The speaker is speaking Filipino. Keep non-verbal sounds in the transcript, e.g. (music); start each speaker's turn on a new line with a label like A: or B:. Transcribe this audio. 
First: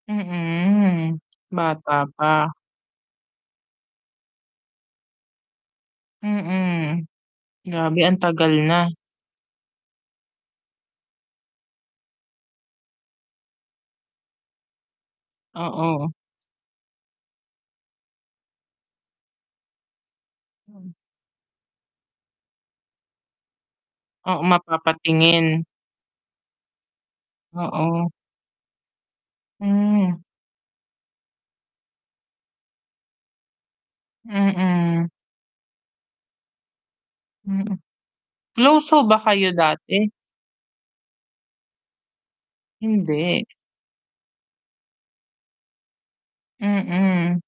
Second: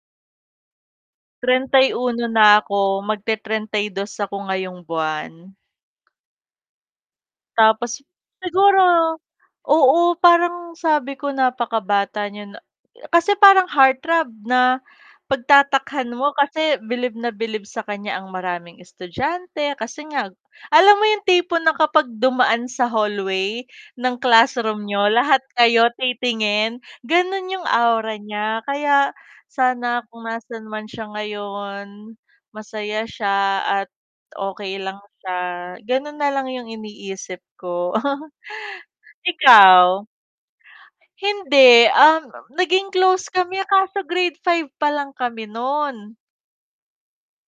A: Mm,
B: trenta'y
A: bata
B: uno
A: pa.
B: na ako magte-trenta'y dos ako ngayong buwan.
A: Mm,
B: Tapos
A: grabe ang tagal
B: siguro
A: na.
B: oo, parang sabi ko napakabata niya na kasi parang heart throb na
A: Oo.
B: pagtatakhan mo, kasi bilib na bilib sa kan'ya ang maraming estudyante kasi nga alam mo yung tipo na kapag dumaan sa hallway ng
A: Oo,
B: classroom niyo, lahat
A: mapapatingin.
B: kayo titingin, ganun yung
A: Oo.
B: aura niya. Kaya sana
A: Hmm.
B: kung nasaan man siya ngayon, masaya siya at okey lang
A: Mm.
B: siya. Ganun na lang yung iniisip
A: Hmm,
B: ko. (chuckles)
A: close ho ba kayo
B: Ikaw?
A: dati?
B: Hindi, um, naging close
A: Hindi.
B: kami kaso Grade 5 palang kami no'n.
A: Mm.